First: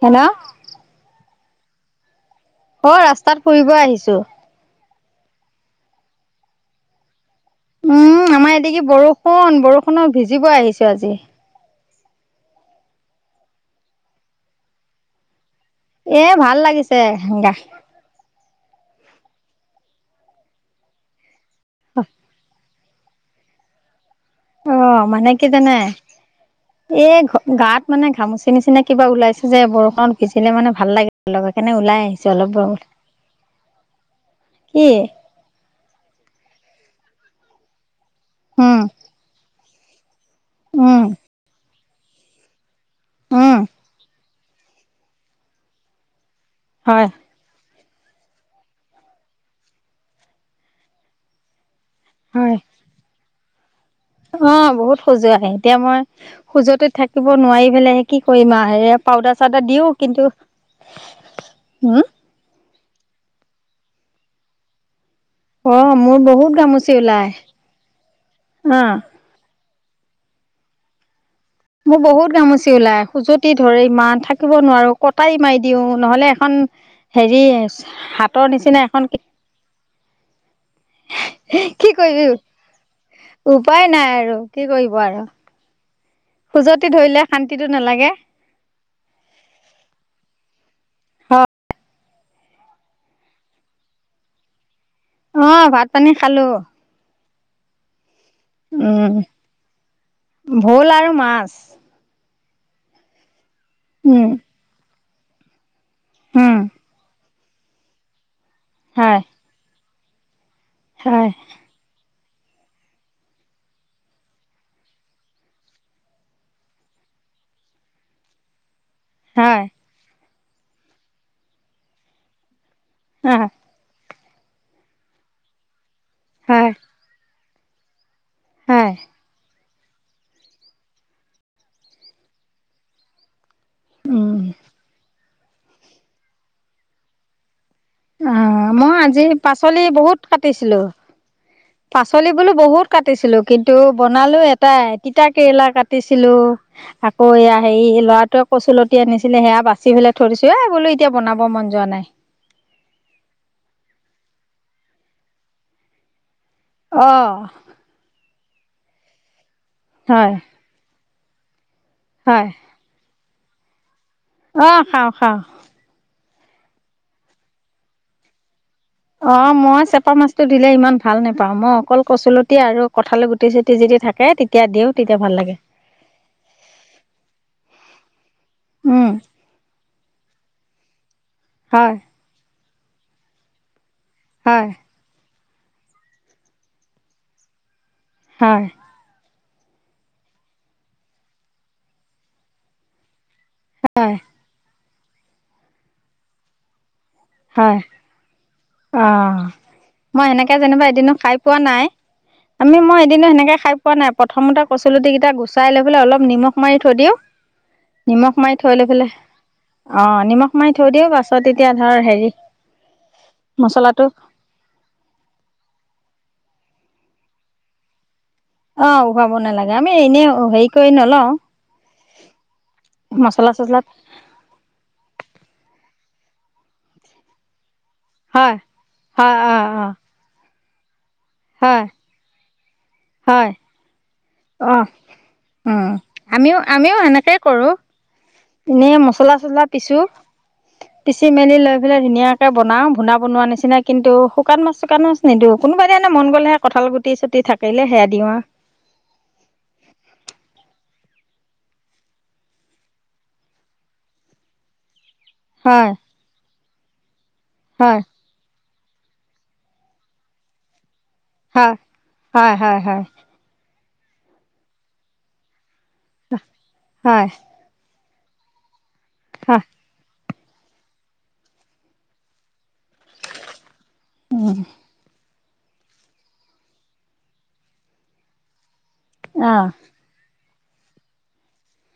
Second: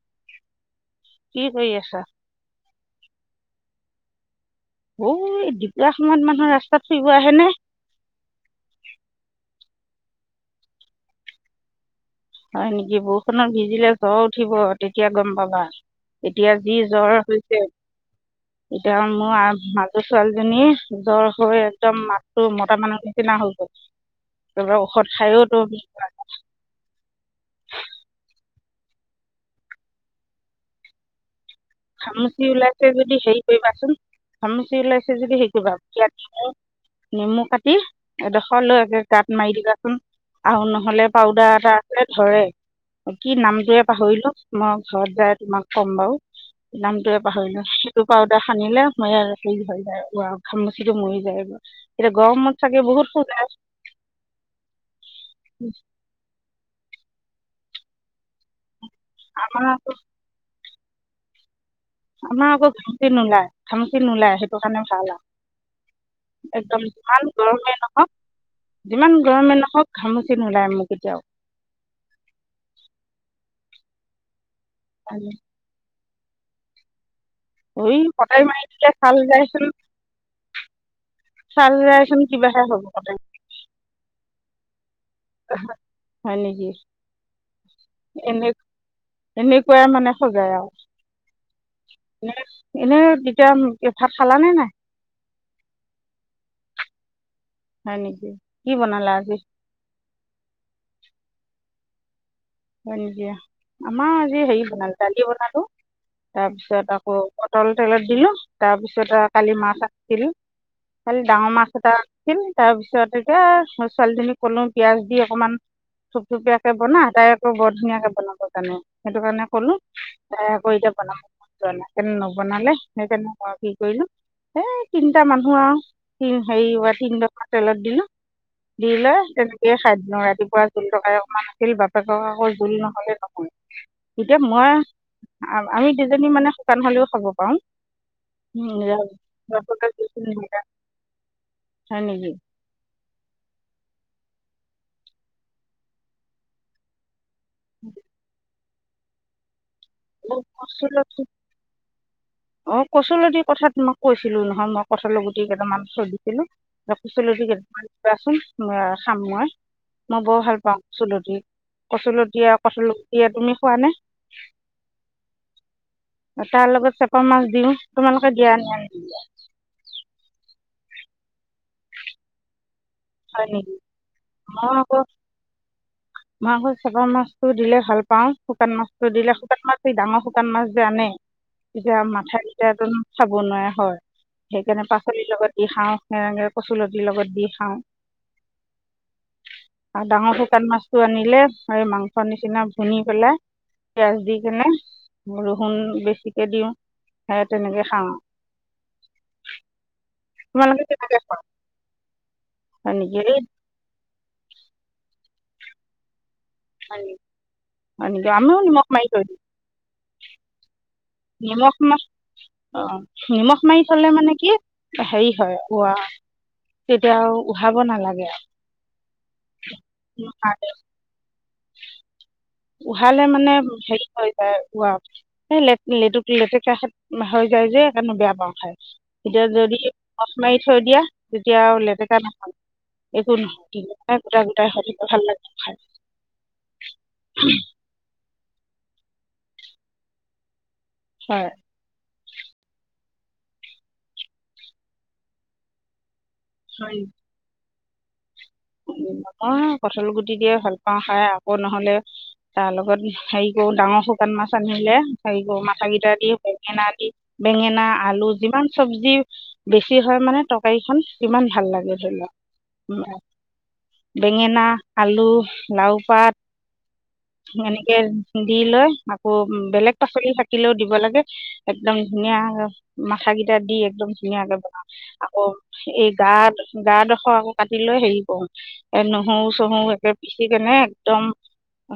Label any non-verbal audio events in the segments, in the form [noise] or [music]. Hello hello কি কৰি আছা? অ ৰাস্তাত ফুৰিব আহিছো। দূপৰিয়া সময়ত মানুহ ৰাস্তাত ফুৰিব আহে নে। উম আমাৰ এতে কি বৰষুণ বৰষুণৰ, ভিজিব আহিছো আজি। হয় নেকি বৰষুণত, ভিজিলে জ্বৰ উঠিব তেতিয়া গম পাবা। এ এতিয়া ভাল যি লাগিছে জ্বৰ গা হৈছে। এতিয়া মোৰ মাজো ছোৱালীজনী। জৰ, হৈ একদম মাতটো মতা মানুহৰ নিচিনা হৈ গ'ল। [unintelligible] ঔষধ, খায়ো তো এ গাত, মানে ঘামুচি, নিচিনা কিবা ওলাইছে যে বৰষুণত ভিজিলে মানে ভাল লাগে। লগৰ কেনে ওলাই- আহিছো ঘামুচি অলপ উলাইছে যদি হেৰি কৰিবাচোন ঘমুচি কি উলাইছেে যদি হেৰি কৰিবা। ইয়াত কৈ নেমু, কাটি উম এডোখৰলৈ গাত, মাৰি দিবাচোন। আৰু উম নহলে পাউদাৰ, এটা আছে ধৰে কি উম নামটোৱে পাহৰিলো। মই ঘৰত যাই তোমাক ক'ম বাৰু হয় নামটোৱে পাহৰিলো সেইটো পাউদাৰ, সানিলে মৰে আৰু হেৰি হৈ যায় ঘামুচিটো, মৰি যায়গৈ। এতিয়া হয় গৰমত, ছাগে বহুত খজোৱোই। অ বহুত সুজুৱাই এতিয়া মই সুজতিত থাকিব নোৱাৰি পেলাইহে কি কৰিম আৰু এয়া পাউদাৰ আমাৰ -চাউদাৰ আকৌ দিও কিন্তু হুম। আমাৰ আকৌ ঘামচি নোলায় ঘামচি নোলায় সেইটো কাৰণে ভাল আৰু অ মোৰ বহুত একদম ঘামুচি যিমান ওলাই গৰমে নহওঁক অ যিমান গৰমে নহওক ঘামুচি, নোলাই মোৰ কেতিয়াও। মোৰ বহুত ঘামুচি, ওলাই সুজতি ধৰে ইমান থাকিব নোৱাৰো কটাৰী, মাৰি দিওঁ দিও নহলে এখন হেৰি ঐ হাতৰ কটাৰী, মাৰি নিচিনা দিলে এখন চাল যাইচোন চাল কি যাইচোন কৰিবি কিবাহে হ'ব কটে উপায় নাই আৰু কি কৰিব আৰু [unintelligible] নেকি খুজতি ধৰিলে শান্তিটো নালাগে। এনে এনেকুৱাই মানে সজায় আৰু। হয় এনে এনেই তেতিয়া ভাত খালা নে নাই? অ', ভাত-পানী খালো। হয়, নেকি? কি বনালা উম, আজি ভোল আৰু মাছ। হয়, নেকি আমাৰ উম আজি হেৰি বনালো। দালি বনালো উম তাৰপিছত আকৌ পটল তেলত দিলো, তাৰপিছতে হয় আ কালিৰ মাছ আছিল, কালি হয় ডাঙৰ মাছ এটা আছিল তাৰ পিছত এতিয়া ছোৱালীজনীক ক'লো পিয়াজ দি অকমান থুপথুপিয়াকে বনা তাই আকৌ বৰ ধুনীয়াকে বনাব জানে সেইটো কাৰণে, হয় ক'লো তাইৰ আকৌ এতিয়া বনাব মন যোৱা নাই, সেইকাৰণে নবনালে সেইকাৰণে হয় মই কি কৰিলো। এই তিনিটা মানুহ আৰু হয় হেৰি উৱা তিনি ডোখৰ তেলত দিলো। দি হয় লৈ তেনেকেয়ে খাই দিলো, ৰাতিপুৱা জোল তৰকাৰি অকণমান আছিল, বাপেক কক আকৌ জোল নহলে নহয়, উম এতিয়া মই আ-আমি দুজনী মানে শুকান হ'লেও খাব পাৰো। অ', মই আজি পাচলি বহুত কাটিছিলো। পাচলি নেকি বোলো বহুত কাটিছিলো, কিন্তু বনালো এটাই তিতা কেৰেলা কাটিছিলো। আকৌ এয়া হেৰি ল'ৰাটোৱে কচুলতি আনিছিলে সেয়া বাচ বাছি পেলাই থৈ অঁ দিছো এই বোলো এতিয়া কচুলতি বনাব মন যোৱা নাই। অ কচুলতি কথা তোমাক কৈছিলো নহয় মই, কঠালৰ গুতি কেইটামান থৈ দিছিলো অ কচুলতি কে মান দিবাচোন খাম মই, মই হয় বৰ ভাল পাওঁ কচুলতি, হয় কচুলতিয়ে কঁঠালৰ গুটিয়ে তুমি খোৱা নে? অ', খাও খাওঁ। তাৰ লগত চেপা মাছ দিও, তোমালোকে দিয়া না নিদিয়া? অ', মই চেপা মাছটো দিলে ইমান ভাল নেপাওঁ, মই অকল কচুলতি আৰু কঁঠালি হয় গুটি-চুটি নেকি যদি থাকে তেতিয়া মই দিওঁ আকৌ তেতিয়া ভাল লাগে। মই আকৌ চেপা মাছটো দিলে ভাল পাও। শুকান মাছটো উম দিলে শুকান মাছ সেই ডাঙৰ শুকান মাছ যে, আনে হয় তেতিয়া মাথা কেইটাতো খাব নোৱাৰে হয়। হয় সেইকাৰণে পাচলিৰ লগত দি খাওঁ। হেনেকে কচুলতিৰ লগত দি খাওঁ। হয়। আৰু ডাঙৰ শুকান মাছটো আনিলে এই মাংস নিচিনা ভুনি পেলাই হয় পিয়াজ দি কেনে ৰহুন বেছিকে দিওঁ, হে হয় তেনেকে খাওঁ। অ', মই সেনেকে যেনিবা তোমালোকে এদিনো কেনেকৈ খাই খোৱা পোৱা নাই, আমি হয় মই নেকি এদিনো সেনেকে খাই পোৱা নাই, প্ৰথমতে কচুলতি কেইটা গুচাই লৈ পেলাই অলপ নিমখ মাৰি থৈ এই দিও, হয় নেকি নিমখ মাৰি আমিও থৈ লৈ নিমখ মাৰি পেলাই। দিওঁ অ', নিমখ মাৰি থৈ দিওঁও পাছত এতিয়া ধৰ হেৰি অ', নিমখ মাৰি মছলাটো থলে মানে কি হেৰি হয়, উৱ তেতিয়া আৰু উহাব নালাগে আৰু। অ', উহাব নালাগে আমি এনেই হেৰি কৰি নলও। উহালে মানে চছলা হেৰি হয়। লে লেটু লেতেকাষ হৈ যায় যে। সেইকাৰণে বেয়া হয় পাওঁ খায়, হয় এতিয়া অঁ যদি অঁ মছ মাৰি থৈ দিয়া তেতিয়া হয় আৰু লেতেকা নহয়। একো হয় নহয় [unintelligible] গোটা গোটাই অঁ হৈ থাকে ভাল লাগে খাই। আমিও আমিও সেনেকেই কৰো। এনে মছলা চছলা পিছো, পিছি হয় মেলি লৈ। ধুনীয়াকে বনাওঁ ভুনা বনোৱা নিচিনা, কিন্তু শুকান মাছ, চোকান মাছ নিদো, কোনোবা দিনা মন গ'লেহে। কঁঠাল গুটি চুটি থাকিলে সেয়া দিওঁ আও। নহয়, কঁঠাল গুটি দিয়ে ভাল পাওঁ খাই আকৌ নহ'লে। তাৰ লগত হেৰি কৰো, ডাঙৰ শুকান মাছ আনিলে। হেৰি কৰোঁ, মাথা হয় কিটা দি, বেঙেনা দি, বেঙেনা, হয় আলু যিমান চবজি বেছি হয় মানে, তৰকাৰীখন কিমান ভাল হয় লাগে ধৰি হয় হয় হয় লোৱা। বেঙেনা, আলু, লাও পাত। হয় এনেকে দি লৈ আকৌ হয় বেলেগ শাক পাচলি থাকিলেও দিব লাগে, একদম ধুনীয়া মাথা কিটা দি একদম ধুনীয়াকে বনাওঁ। আকৌ, এই গা গাডোখৰ আকৌ কাটি লৈ হেৰি কৰো। এ নহৰু অঁ চহৰো একে পিচি কেনে একদম।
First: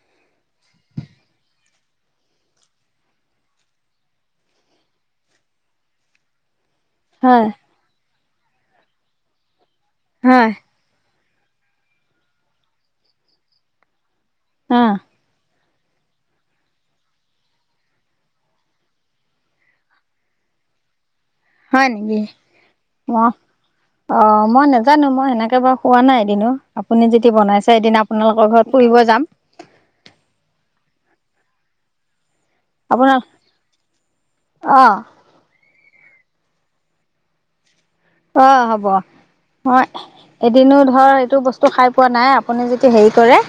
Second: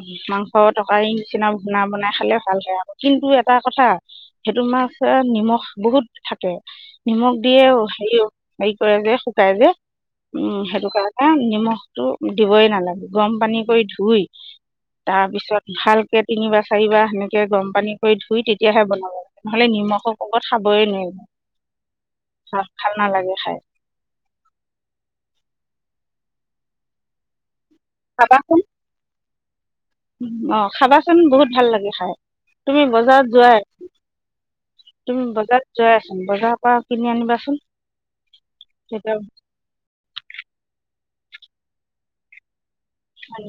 মাংস তটকাৰী নিচিনা ঘুণা বনাই খালে ভাল হয় আক, কিন্তু এটা কথা। সেইটো মাছত নিমখ বহুত থাকে। নিমখ হয় দিয়েও হেৰি হেৰি কৰে যে, শুকাই যে হয় উম সেইটো কাৰণে। এ নিমখটো দিবই নালাগে, গৰম পানী কৰি ধুই। আ। তাৰ পিছত ভালকে তিনিবাৰ, চাৰিবাৰ সেনেকে গৰম পানী কৰি ধুই, তেতিয়াহে বনাব লাগে। নহ'লে নিমখৰ কোবত খাবই নোৱাৰিম। হয় নেকি, অ। খাই অ মই নোজানো মই সেনেকে বাৰু খোৱা নাই এদিনো। আপুনি যদি বনাইছে এদিন আপোনালোকৰ ঘৰত। ফুৰিব যাম। অ খাবাচোন বহুত ভাল লাগে খায়। তুমি আপোনাৰ বজাৰত যোৱাই, অঁ তুমি বজাৰত যোৱাই চোন, বজাৰৰ পা কিনি আনিবাচোন। অ হ'ব, তেতিয়া মই এদিনো ধৰ এইটো বস্তু খাই পোৱা নাই। আপুনি যদি হেৰি কৰে,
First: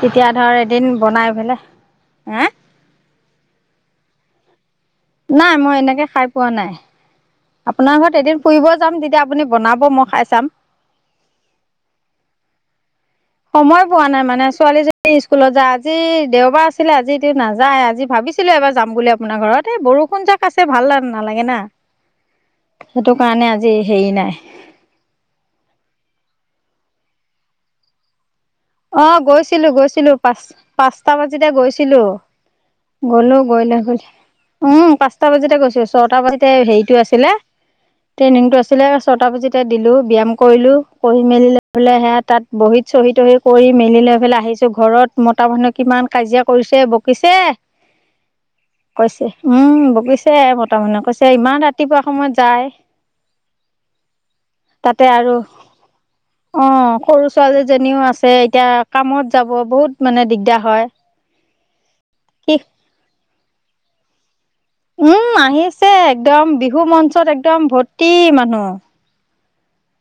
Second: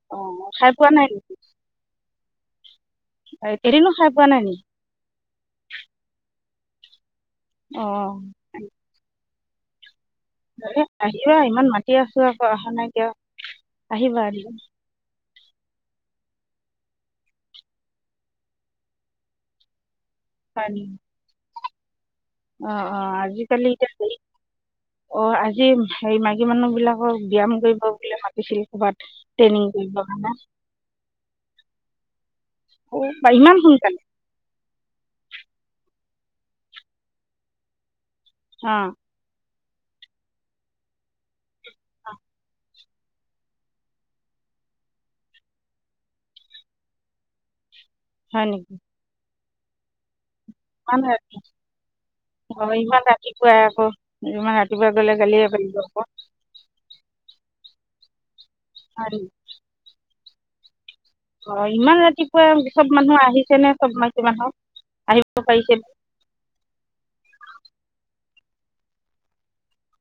তেতিয়া অঁ ধৰ খাই পোৱা এদিন নাই নেকি বনাই পিনে। হে? এদিনো খাই পোৱা নাই নি? নাই মই এনেকে খাই পোৱা নাই। আপোনাৰ অঁ ঘৰত এদিন ফুৰিব যাম, তেতিয়া আপুনি বনাব মই খাই চাম। আহিবা, ইমান মাতি আছো আকৌ অহা নাই কিয়। সময় পোৱা আহিবা নাই মানে এদিন ছোৱালীজনী। এই স্কুলত যা আজি দেওবাৰ আছিলে আজি এইটো নাযায়, আজি ভাবিছিলো এবাৰ যাম বুলি আপোনাৰ ঘৰত এ বৰষুণ যাক। আছে হয় ভাল নেকি নালাগে না, অঁ অঁ সেইটো কাৰণে আজিকালি আজি এতিয়া হেৰি নাই। অ আজি হেৰি মাইকী মানুহ বিলাকক ব্যয়াম কৰিব বুলে মাতিছিল। ক'ৰবাত অ ট্ৰেইনিং গৈছিলো, কৰিবৰ গৈছিলো কাৰণে পাঁচ পাঁচটা বাজিতে গৈছিলো। অ বা গলোঁ, ইমান গৈ সোনকালে উম 'পাঁচটা বজাতে গৈছো, ছটা বজাতে হেৰিটো আছিলে ট্ৰেইনিংটো অ আছিলে। ছটা বজাতে দিলোঁ ব্যায়াম কৰিলো, কৰি মেলি সে তাত বহীত চহি তহি কৰি মেলি লৈ পেলাই আহিছো ঘৰত মতা মানুহে কিমান কাজিয়া কৰিছে, বকিছে। অঁ। কৈছে, উম বকিছে। তাৰ মানে ইমান কৈছে ৰাতি ইমান ৰাতিপুৱা সময়ত অ যায়, ইমান ৰাতিপুৱাই আকৌ ইমান ৰাতিপুৱা তাতে গ'লে আৰু গালিয়ে পাৰিব আকৌ অ সৰু ছোৱালীজনীও আছে, এতিয়া হয় নেকি কামত যাব বহুত মানে দিগদাৰ হয়। অ ইমান ৰাতিপুৱা কি চব মানুহ আহিছে নে চব মাইকি মানুহ উম আহিব পাৰিছে নে? আহিছে একদম বিহু মঞ্চত একদম ভৰ্তি মানুহ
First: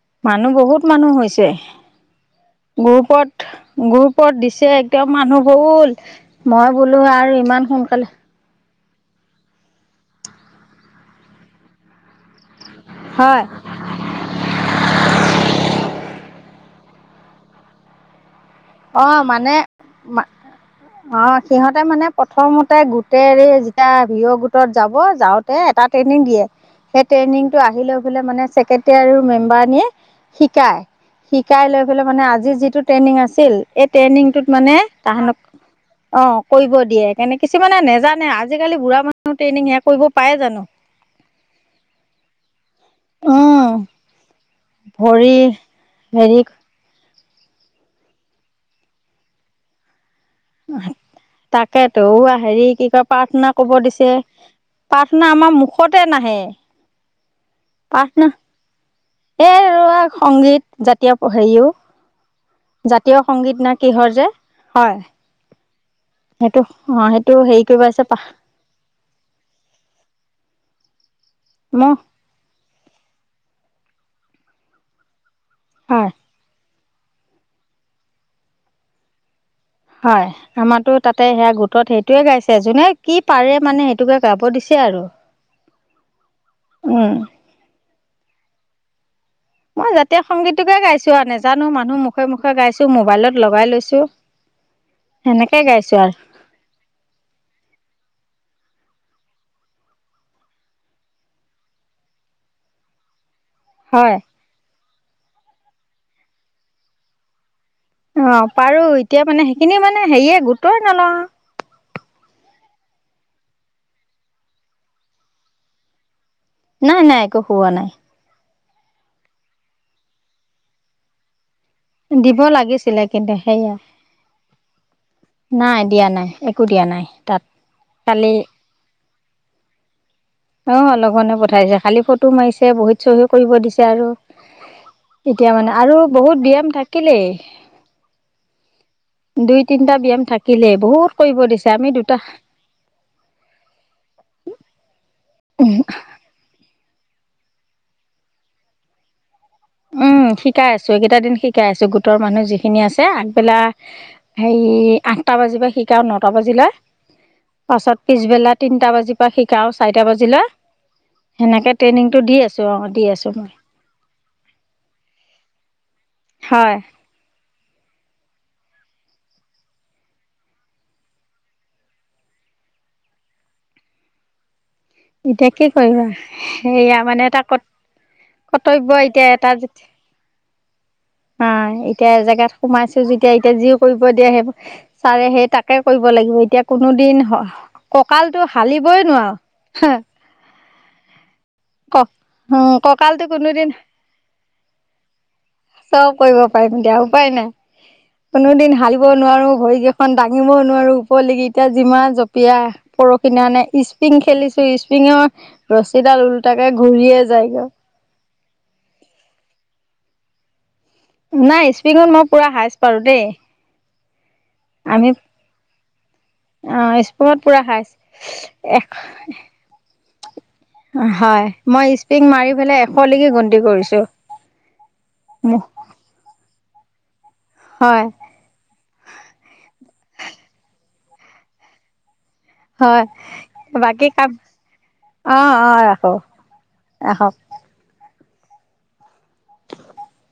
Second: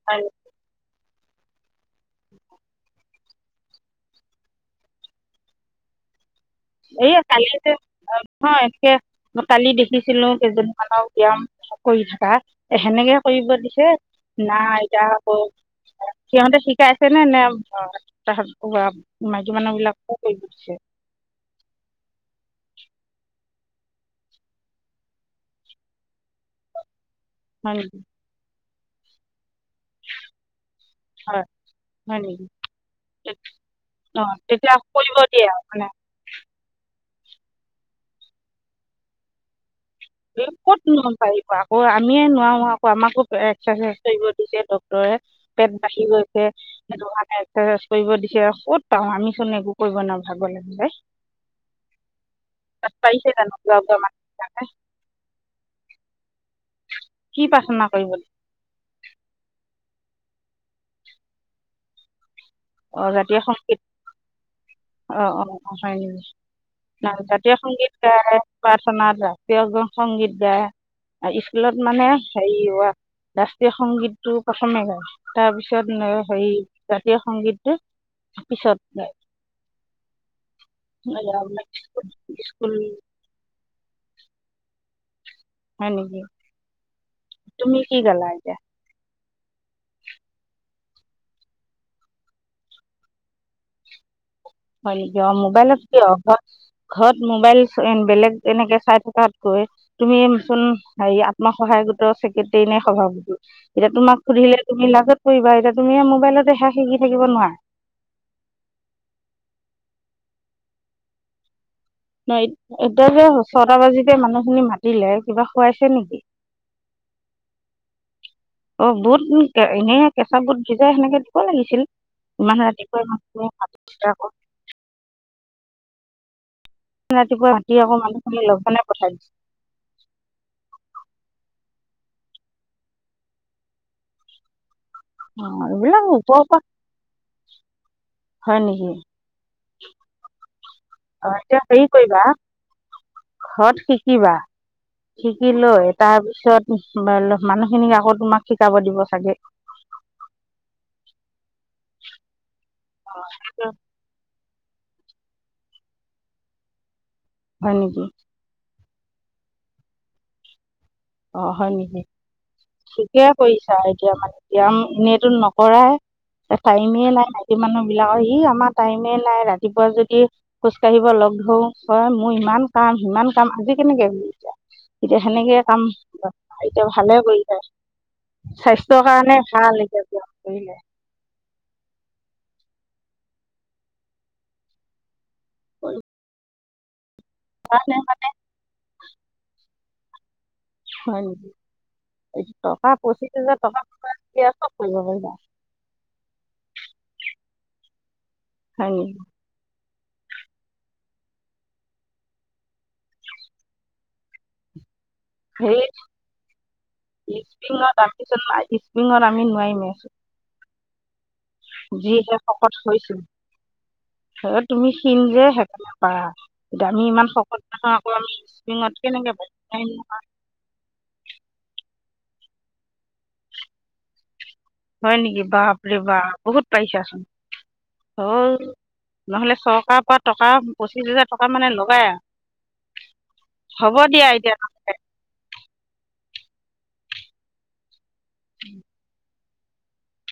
হয় নি মানুহ বহুত মানুহ হৈছে গ্ৰুপত গ্ৰপত দিছে একদম মানুহ গল মই বোলো এই আৰু কালি ইমান যে সোনকালে অ এনেকে মই কালি দেখিছিলো কেইজনমানক ব্যায়াম কৰি থকা সেনেকে হয় কৰিব দিছে নাই এতিয়া আকৌ সিহঁতে শিকাইছেনে নে অ [unintelligible] মানে মাইকী মানুহ বিলাককো কৰিব দিছে অ সিহঁতে মানে প্ৰথমতে গোটেইৰে যেতিয়া ভিঅ গোটত যাব যাওঁতে এটা ট্ৰেইনিং দিয়ে সেই ট্ৰেইনিংটো হয় আহিলে নেকি বোলে মানে চেক্ৰেটাৰী আৰু মেম্বাৰনিয়ে শিকাই হয় শিকাই লৈ পেলাই হয় মানে নেকি আজি যিটো ট্ৰেইনিং আছিল এই অ ট্ৰেইনিংটোত তেতিয়া মানে কৰিব তাহা দিয়ে আৰু মানে অ কৰিব দিয়ে কেনে কিছুমানে নেজানে আজিকালি বুঢ়া মানুহ ট্ৰেইনিং সেয়া কৰিব পাৰে জানো কতনো পাৰিব আকৌ আমিয়ে নোৱাৰো আও আমাকো উম এক্সাৰচাইজ কৰিব দিছে ডক্তৰে ভৰি পেট বাঢ়ি হেৰি গৈছে সেটোকাণে একচেচাইজ কৰিব দিছে ক'ত পাওঁ আমি চোন একো কৰিব নোৱাৰো ভাগৰ লাগি যাই তাকেটো হেৰি কি কয় প্ৰাৰ্থনা জানো কইব বুঢ়া বুঢ়া দিছে মানুহ বিলাকে পাৰ্থ থনা আমাৰ মুখতে নাহে কি প্ৰাৰ্থনা কৰিবলে এ ৰ সংগীত জাতীয় হেৰিও জাতীয় সংগীত না কিহৰ যে হয় অ অ অ হয় নিকি সেইটো অঁ না সেইটো জাতীয় হেৰি কৰিব সংগীত আছে পা গাই প্ৰাৰ্থনাত ৰাষ্ট্ৰীয় সংগীত গায় স্কুলত মোৰ মানে হেৰি অ আ ৰাষ্ট্ৰীয় সংগীতটো প্ৰথমে গায় তাৰপিছত হয় হেৰি জাতীয় সংগীত তাপিছত হয় আমাৰতো তাতে সেয়া গোটত সেইটোয়ে গাইছে স্কুল যোনে কিপ পাৰে মানে সেইটোকে গাব দিছে আৰু হয় নিকি উম তুমি কি গালা এতিয়া মই জাতীয় সংগীতোকে গাইছো আৰু নাজানো মানুহ মুখে মুখে গাইছো মোবাইলত লগাই লৈছো হয় নিকি অ মোবাইল কিয় ঘৰত মোবাইল বেলেগ এনেকে চাই থকাতকৈ তুমি চোন হেৰি আত্মসহায়ক গোটৰ চেক্ৰেটাৰী নে সভাপতি এতিয়া হয় তোমাক সুধিলে তুমি লাজত পৰিবা এতিয়া তুমি এয়া মোবাইলতে সেয়া শিকি থাকিব নোৱাৰা অ পাৰো এতিয়া মানে সেইখিনি মানে হেৰিয়ে গুৰুত্বই নলওঁ ন এত এতিয়া যে ছটা বাজিতে মানুহ খিনি মাতিলে কিবা খুৱাইছে নিকি? নাই নাই একো খোৱা নাই অ বুট এনে কেঁচা বুট ভিজাই সেনেকে দিব লাগিছিল দিব ইমান লাগিছিলে কিন্তু সেয়া ৰাতিপুৱাই [unintelligible] নাই দিয়া নাই এক ইমান ৰাতিপুৱাই মাতি আক মানুহখিনি লঘণে পঠাই দিছে অ লঘনে পঠাইছে খালি ফটো মাৰিছে বহীত চহী কৰিব দিছে আৰু অ এতিয়া মানে আৰু এইবিলাক ওপৰৰ বহুত পৰা ব্যায়াম থাকিলেই হয় নিকি দুই তিনটা ব্যায়াম থাকিলেই বহুত অ', কৰিব এতিয়া দিছে হেৰি আমি দুটা কৰিবা, ঘৰত শিকিবা শিকি লৈ। তাৰ পিছত মানুহ খিনিক আকৌ তোমাক শিকাব দিব চাগে। উম', শিকাই আছো এইকেইটা দিন শিকাই আছো, গোটৰ মানুহ যিখিনি আছে আগবেলা। হাৰি আঠটা বাজিৱ শিকাও নটা বাজিলে, হয় পাছত নেকি পিছবেলাত। তিনিটা বাজিপা পৰা শিকাও চাৰিটা বাজিলে। অ হয় সেনেকে নেকি ট্ৰেইনিংটো দি আছো অ' দি ঠিকে আছো মই। [unintelligible] এনেইতো নকৰাই হয় টাইমে নাই টাইমে নাই। [unintelligible] মানুহ বিলাকৰ ই আমাৰ টাইমে নাই ৰাতিপুৱা যদি। খোজ কাঢ়িব লগ ধৰো কয়, মোৰ ইমান কাম সিমান কাম আজি কেনেকে ঘূৰিচা? এতিয়া সেনেকে কি কাম কৰিবা এতিয়া সেয়া ভালে মানে এটা কৰি যায়, কৰ্তব্য স্বাস্থ্যৰ এতিয়া কাৰণে ভাল। [unintelligible] নাই, এতিয়া এজেগাত সোমাইছো যেতিয়া এতিয়া, যি কৰিব দিয়া সেইবোৰ চাৰে হেড তাকে কৰিব লাগিব। এতিয়া কোনো দিন কাৰণে কঁকালটো হালিবই নোৱাৱ। হয়', নেকি এইটো টকা কঁকালটো পঁচিছ হাজাৰ কোনোদিন টকা সোমাব যেতিয়া চ'ব কৰিব পাৰিবা। চ'ব কৰিব পাৰিম দিয়া উপায় নাই, কোনো দিন হালিব নেকি নোৱাৰো ভৰিকেইখন দাঙিবও নোৱাৰো ওপৰলকি এতিয়া যিমান জপিয়া। পৰখি দিনাখনে ইস্পিং খেলিছো ইস্প্ৰিঙৰ সেই ৰছীডাল ওলোটাকে ঘূৰিয়ে যায়গ। পিছত ইস্পিঙত আমি নোৱাৰিমে। নাই ইস্পিঙত মই যিহে পুৰা হাইজ পাৰো দেই। হে তুমি আমি ক্ষীন যে সেইকাৰণে পাৰা, অ এতিয়া আমি ইমান স্প্ৰিঙত পুৰা শকত হাইচ মানুহ আকৌ আমি এশ স্পিংঙত কেনেকে পাৰিম নোৱাৰিম নহয়। হয়', মই ইস্পিং মাৰি পেলাই এশলৈকি গন্তি কৰিছো। হয়', নেকি বাপৰে বাপ বহুত পাইছাচোন হয় অ',। নহ'লে চৰকাৰ পৰা টকা পঁচিশ হাজাৰ টকা মানে লবাই আ। হয়', বাকী কাম এতিয়া অৱ, অৱ, ৰাখো ৰাখক। [unintelligible] [unintelligible]